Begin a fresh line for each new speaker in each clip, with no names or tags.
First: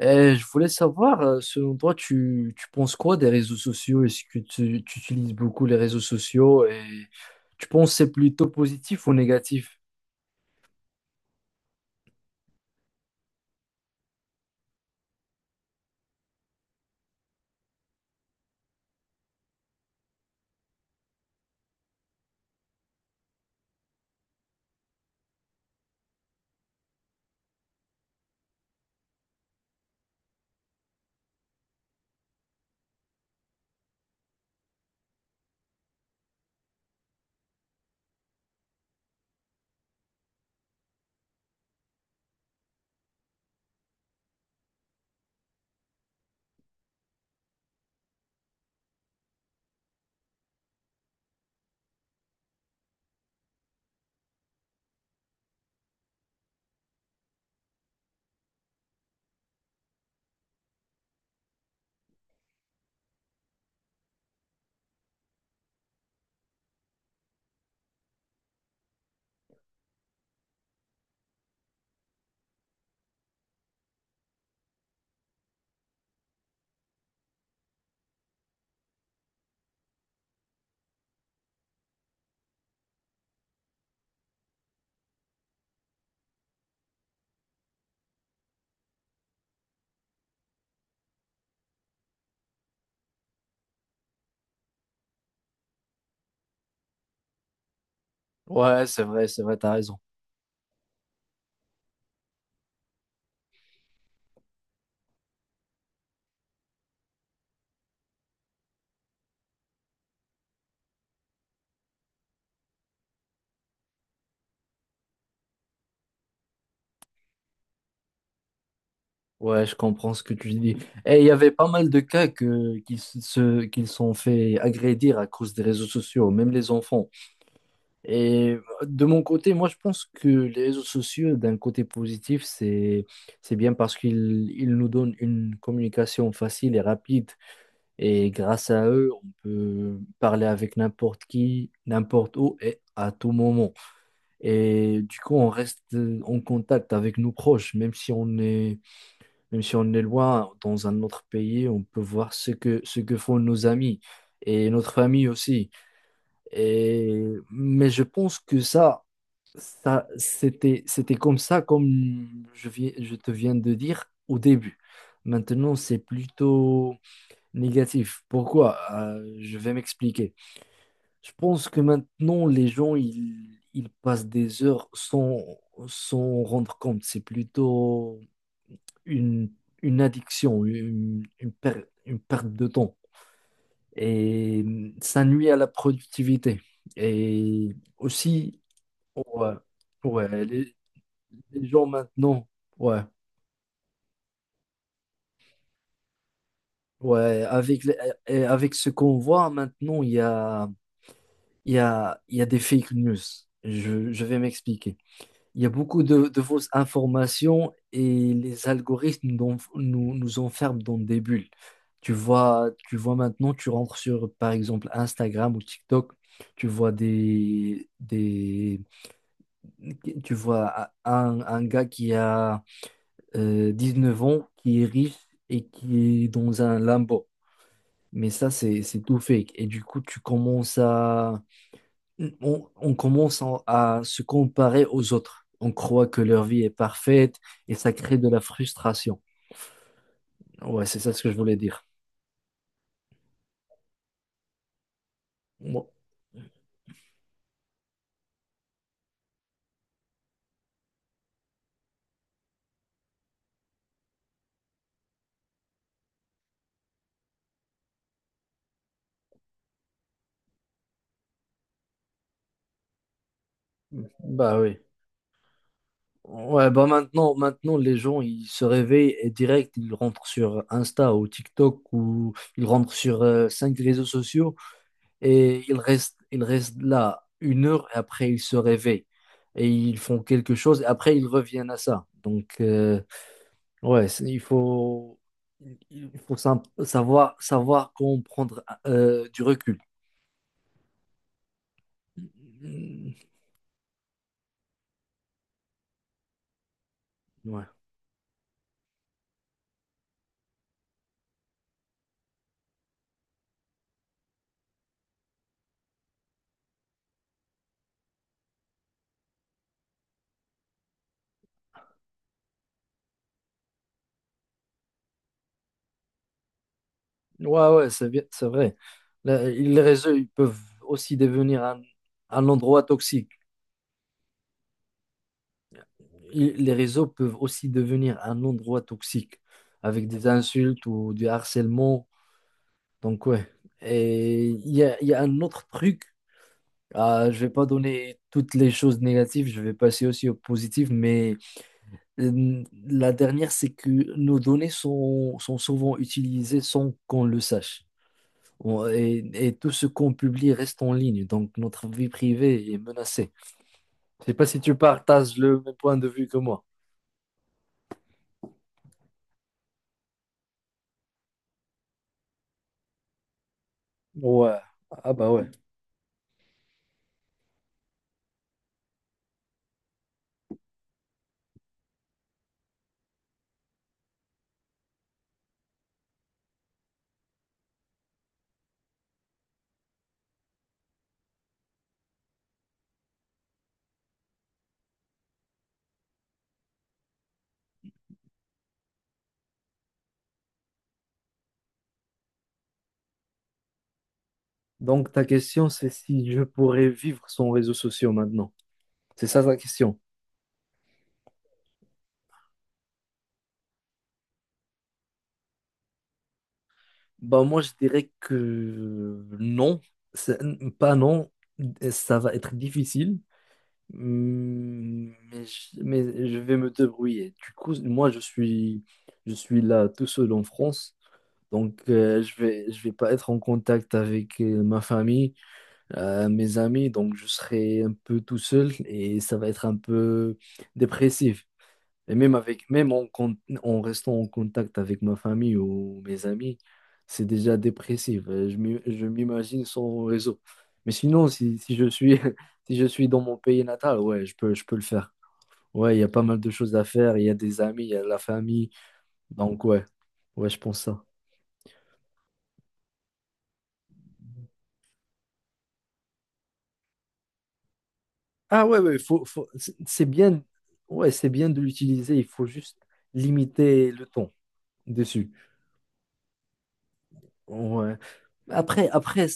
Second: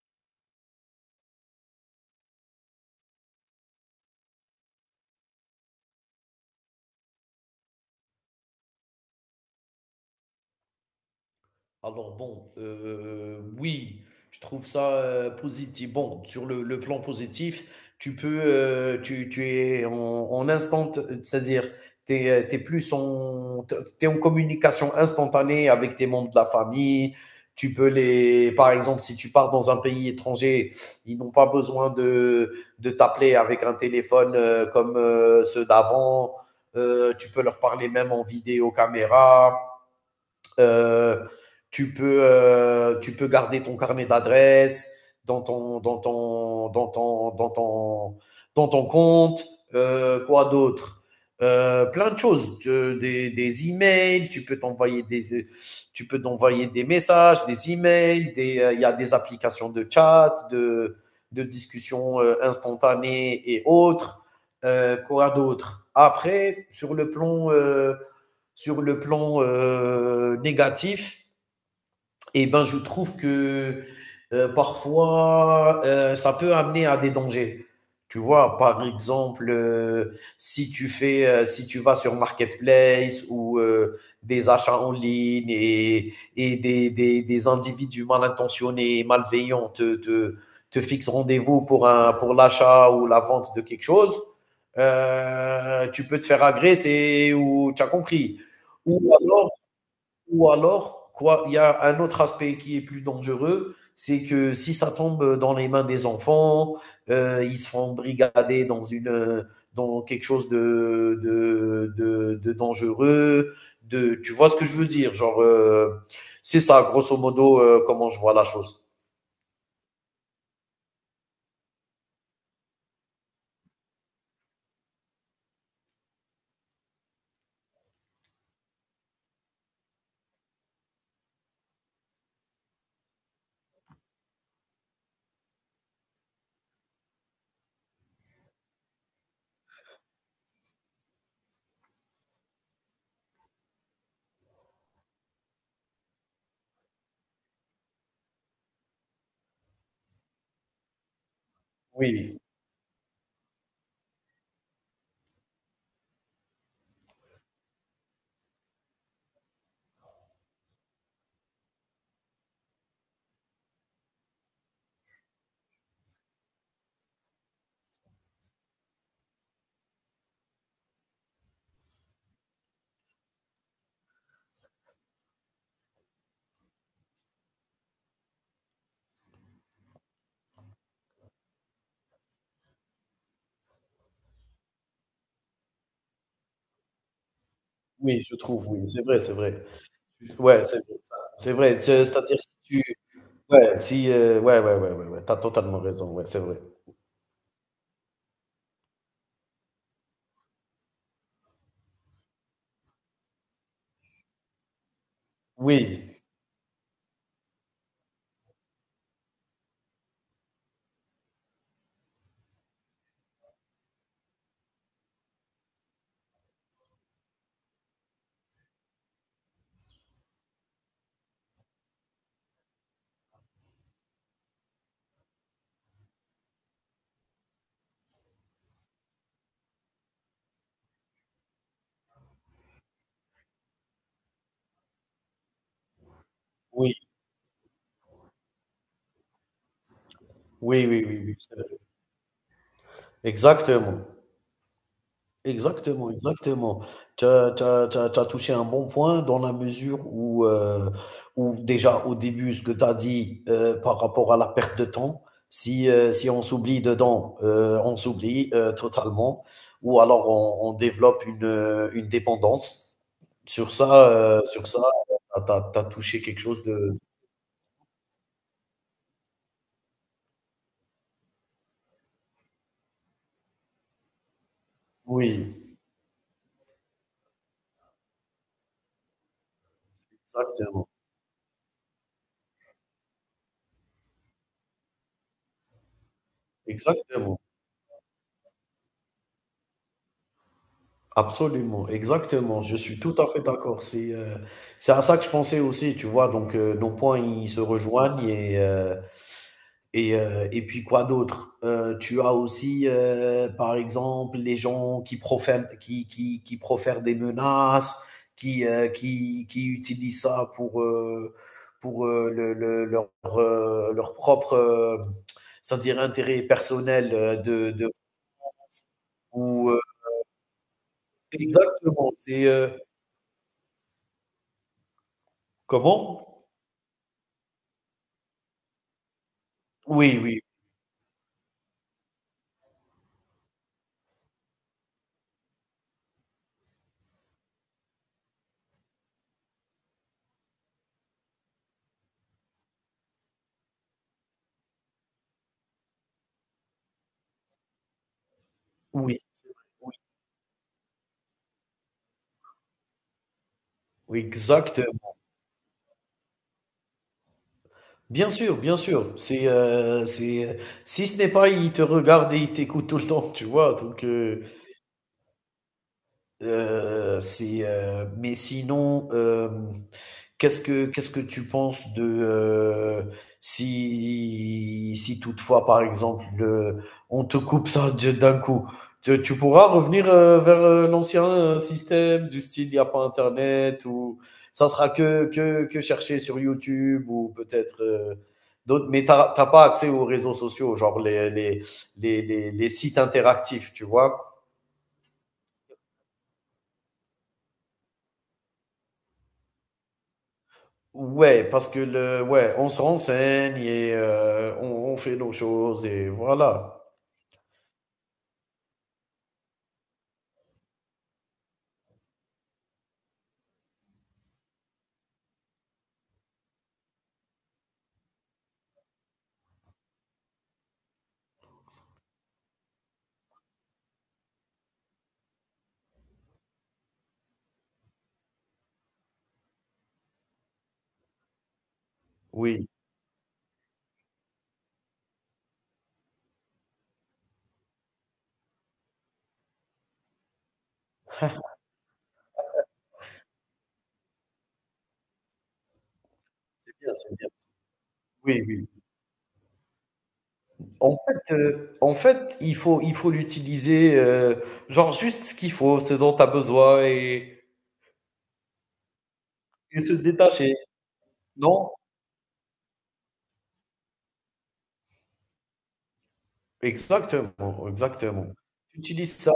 Et je voulais savoir, selon toi, tu penses quoi des réseaux sociaux? Est-ce que tu utilises beaucoup les réseaux sociaux et tu penses que c'est plutôt positif ou négatif?
Alors bon, oui, je trouve ça positif. Bon, sur le plan positif, tu peux, tu es en instant, c'est-à-dire, tu es, plus en, t'es en communication instantanée avec tes membres de la famille. Tu peux les, par exemple, si tu pars dans un pays étranger, ils n'ont pas besoin de t'appeler avec un téléphone comme ceux d'avant. Tu peux leur parler même en vidéo caméra. Euh, Tu peux garder ton carnet d'adresses dans ton, dans, ton, dans, ton, dans, ton, dans ton compte. Quoi d'autre? Plein de choses. Des emails, tu peux t'envoyer des, tu peux t'envoyer des messages, des emails. Il y a des applications de chat, de discussion instantanée et autres. Quoi d'autre? Après, sur le plan négatif, eh ben, je trouve que parfois, ça peut amener à des dangers. Tu vois, par exemple, si tu fais, si tu vas sur Marketplace ou des achats en ligne et des individus mal intentionnés, malveillants te fixent rendez-vous pour un, pour l'achat ou la vente de quelque chose, tu peux te faire agresser ou tu as compris.
Ouais,
Ou
c'est
alors,
vrai, t'as raison.
ou alors, quoi, il y a un autre aspect qui est plus dangereux, c'est que si ça tombe dans les mains des enfants, ils se font brigader dans une dans quelque chose de dangereux. De, tu vois ce que je veux dire, genre c'est ça, grosso modo, comment je vois la chose.
Ouais, je comprends ce que tu dis. Et il y avait pas mal de cas qu'ils se, qu'ils sont fait agrédir à cause des réseaux sociaux, même les enfants. Et de mon côté, moi, je pense que les réseaux sociaux, d'un côté positif, c'est bien parce qu'ils, ils nous donnent une communication facile et rapide. Et grâce à eux, on peut parler avec n'importe qui, n'importe où et à tout moment. Et du coup, on reste en contact avec nos proches, même si on est loin dans un autre pays, on peut voir
Oui,
ce que font nos amis et notre famille aussi. Et, mais je pense que ça, c'était comme ça, je te viens de dire au début. Maintenant, c'est plutôt négatif. Pourquoi? Je vais m'expliquer. Je pense que maintenant, les gens, ils passent des heures sans s'en rendre compte. C'est plutôt une, une addiction, une perte de temps. Et ça nuit à la productivité. Et
oui, je
aussi,
trouve, oui, c'est vrai, c'est
ouais,
vrai.
ouais,
Ouais,
les,
c'est vrai, ça, c'est
les
vrai.
gens
C'est-à-dire
maintenant,
si tu,
ouais,
ouais, si, ouais, ouais, ouais, ouais, ouais, t'as totalement raison, ouais, c'est vrai.
ouais, avec, les- et avec ce qu'on voit maintenant, il y a il y a des fake news. Je vais m'expliquer. Il y a
Oui,
beaucoup de fausses informations et les algorithmes nous enferment dans des bulles. Tu vois maintenant, tu rentres sur, par exemple, Instagram ou TikTok, tu vois des, des, tu vois un gars qui a 9 ans, qui est riche et qui est dans un Lambo. Mais ça, c'est tout fake. Et du coup, tu commences à, on commence à se comparer aux autres. On croit que leur vie est
oui.
parfaite et ça crée de la frustration. Ouais,
Oui,
c'est
oui,
ça ce
oui,
que je
oui, c'est
voulais
vrai.
dire.
Exactement,
Bon,
exactement, exactement. Tu as touché un bon point dans la mesure où, où déjà au début ce que tu as dit, par rapport à la perte de temps, si on s'oublie dedans, on s'oublie, totalement ou alors on développe une dépendance.
bah
Sur
oui.
ça, tu as tu as touché quelque chose
Ouais, bah
de
maintenant, les gens, ils se réveillent et direct, ils rentrent sur Insta ou TikTok ou ils rentrent sur 5 réseaux sociaux et
oui,
ils restent là 1 heure et après, ils se réveillent et ils font quelque chose et
exactement,
après, ils reviennent à ça. Donc, ouais, c'est- il faut
exactement.
savoir comment prendre du recul.
Absolument, exactement, je suis
Mm,
tout à fait d'accord. C'est à ça que je pensais aussi, tu vois? Donc nos points, ils se
ouais,
rejoignent et puis quoi d'autre? Tu as aussi, par exemple, les gens qui profèrent qui profèrent des menaces, qui, qui utilisent ça pour, le leur, leur propre, c'est-à-dire intérêt personnel,
ouais,
de
ouais, c'est bien- c'est vrai. Le-
ou,
les réseaux, ils peuvent aussi devenir
exactement, c'est,
un endroit toxique.
comment?
Il- les réseaux peuvent aussi devenir un endroit toxique avec
Oui,
des
oui,
insultes ou du harcèlement. Donc, ouais. Et il y a un autre truc. Je vais pas donner toutes les choses négatives, je vais passer aussi aux positives, mais la dernière, c'est que nos données sont souvent utilisées sans qu'on le sache.
oui,
Et tout ce
oui,
qu'on publie reste en ligne, donc notre vie privée est menacée.
oui,
Je sais pas si tu
exact.
partages le même point de vue que moi.
Bien sûr, bien sûr. C'est, si ce n'est pas, il te regarde et il t'écoute tout le temps, tu vois? Donc,
Ouais, ah bah ouais.
c'est, mais sinon, hem qu'est-ce que tu penses de, si si toutefois, par exemple, on te coupe ça de d'un coup, tu pourras revenir, vers, l'ancien, système du style il n'y a pas internet ou ça sera que chercher sur YouTube ou peut-être, d'autres mais tu as pas accès aux réseaux sociaux, genre les sites interactifs, tu vois?
Donc ta question, c'est si je pourrais vivre sans réseaux sociaux maintenant. C'est ça ta question.
Ouais, parce que le, ouais, on se renseigne et on fait nos choses et voilà.
Bah moi, je dirais que non, c'est- pas non, ça va être difficile. Hmm. Mais je vais me débrouiller. Du coup, moi, je suis là tout seul en France. Donc, je vais pas être en contact avec ma famille, mes amis. Donc, je serai un peu tout seul et ça va être un peu dépressif. Et même avec,
Oui,
en restant en contact avec ma famille ou mes amis, c'est déjà dépressif. Je m'imagine sans réseau. Mais sinon, si je suis, si je suis dans mon pays natal, ouais, je peux le faire. Ouais, il y a pas mal de
c'est
choses à
bien, c'est
faire. Il
bien.
y a des amis, il y a la
Oui, oui.
famille. Donc, ouais, ouais, je pense ça.
En fait, il faut l'utiliser, genre juste ce qu'il faut, ce dont tu as besoin
Ah, ouais, ouais,
et se
c'est bien,
détacher.
ouais, c'est bien de
Non?
l'utiliser. Il faut juste limiter le temps dessus.
Exactement,
Ouais.
exactement. Utilise
Après,
ça,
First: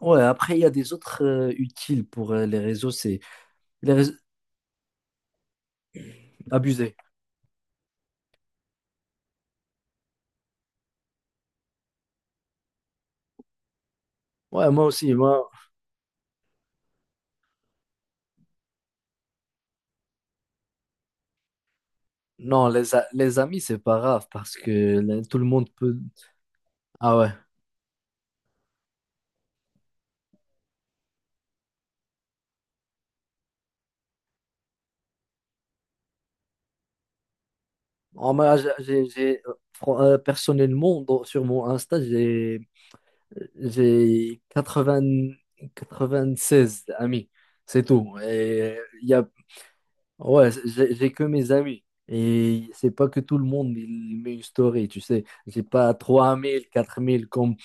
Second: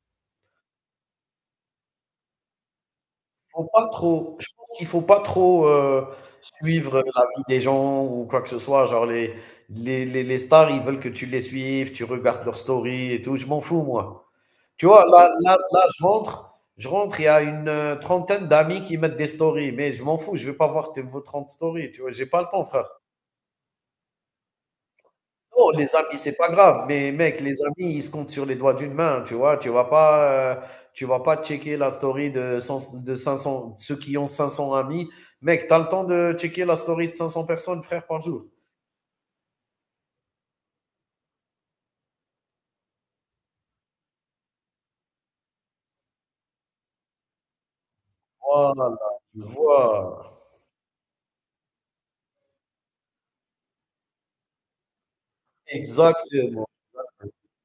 ouais, après, il y a des autres utiles pour les réseaux, c'est
faut pas
les réseaux...
trop, je pense qu'il faut pas trop,
abusés.
suivre la vie des gens ou quoi que ce soit. Genre les stars, ils veulent que tu les suives, tu regardes leurs stories et tout, je m'en fous moi.
Ouais, moi
Tu vois?
aussi, moi,
Je rentre, il y a une, trentaine d'amis qui mettent des stories, mais je m'en fous, je vais pas voir tes vos 30 stories, tu vois? J'ai pas le temps
non,
frère.
les amis, c'est pas grave parce que là, tout le monde
Non, les
peut.
amis, c'est pas grave, mais
Ah ouais.
mec, les amis, ils se comptent sur les doigts d'une main, tu vois? Tu vas pas checker la story de 500, ceux qui ont 500 amis. Mec, t'as le temps de checker la story de 500 personnes, frère, par
En
jour.
moi, personnellement, sur mon Insta, j'ai 96 amis, c'est tout. Et
Voilà,
il y a...
tu vois?
ouais, j'ai que mes amis. Et c'est pas que tout le monde il met une story, tu sais. J'ai pas
Exactement,
3000, 4000 comme.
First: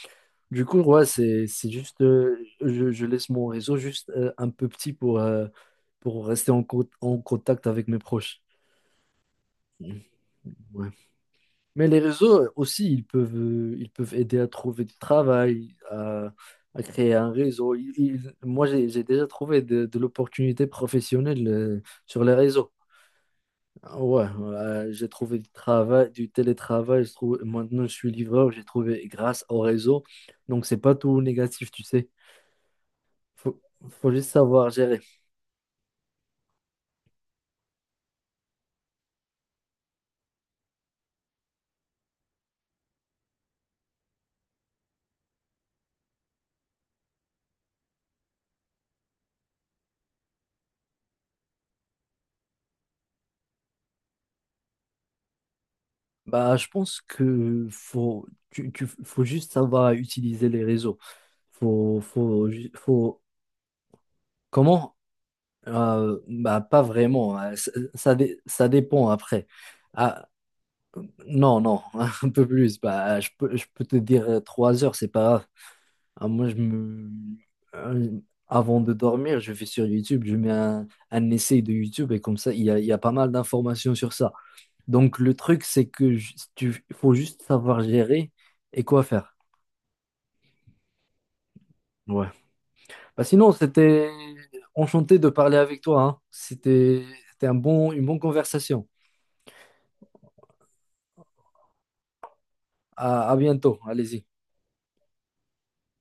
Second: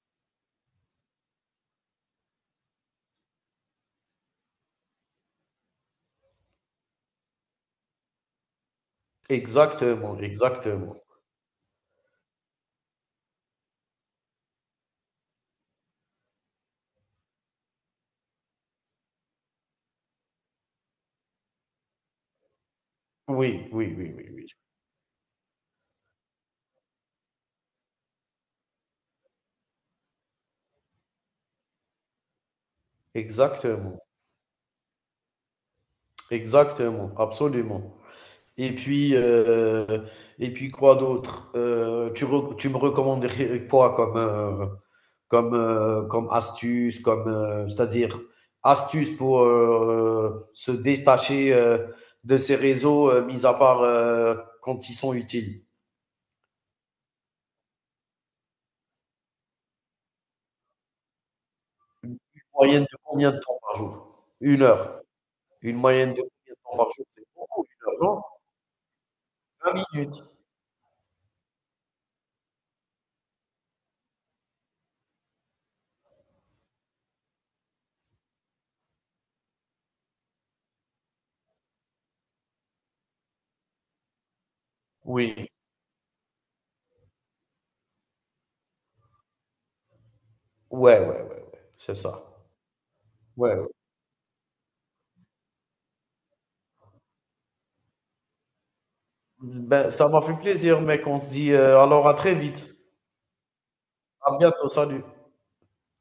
Du coup, ouais, c'est juste, je laisse mon réseau juste un peu petit pour rester en, en contact avec mes proches. Mhm,
exactement,
ouais.
exactement.
Mais les réseaux aussi, ils peuvent aider à trouver du travail, à créer un réseau. Ils- ils- moi, j'ai déjà trouvé de l'opportunité professionnelle sur les réseaux.
Oui, oui,
Ah
oui,
ouais,
oui, oui.
j'ai trouvé du travail, du télétravail. Je trouve, maintenant, je suis livreur, j'ai trouvé grâce au réseau. Donc, c'est pas tout négatif, tu sais. Faut,
Exactement,
Faut juste savoir gérer.
exactement, absolument. Et puis, euh, et puis quoi d'autre? Tu me recommanderais quoi comme, comme, comme astuce, comme, c'est-à-dire astuce pour se détacher de ces réseaux, mis à part quand ils sont utiles.
Bah, je pense que faut juste savoir utiliser les réseaux. Faut,
Une
faut, ju-
moyenne de
faut,
combien de temps par jour? Une
Comment?
heure. Une moyenne de combien de
Bah,
temps
pas
par jour? C'est
vraiment, hein.
beaucoup, une heure, non?
Ça dépend après.
20 minutes.
Ah, non, non, un peu plus. Bah, je peux te dire 3 heures, c'est pas grave. Ah, euh, avant de dormir, je vais sur YouTube, je mets un essai de YouTube et comme ça, il y a pas mal d'informations sur ça. Donc, le
Oui.
truc, c'est que il faut juste savoir gérer et quoi faire.
Ouais, ouais, ouais, ouais. C'est
Ouais.
ça.
Bah, sinon,
Ouais.
c'était enchanté de parler avec toi, hein. C'était une bonne conversation.
Ben, ça m'a fait plaisir, mec. On se dit, alors à très vite.
À bientôt. Allez-y.
À bientôt. Salut.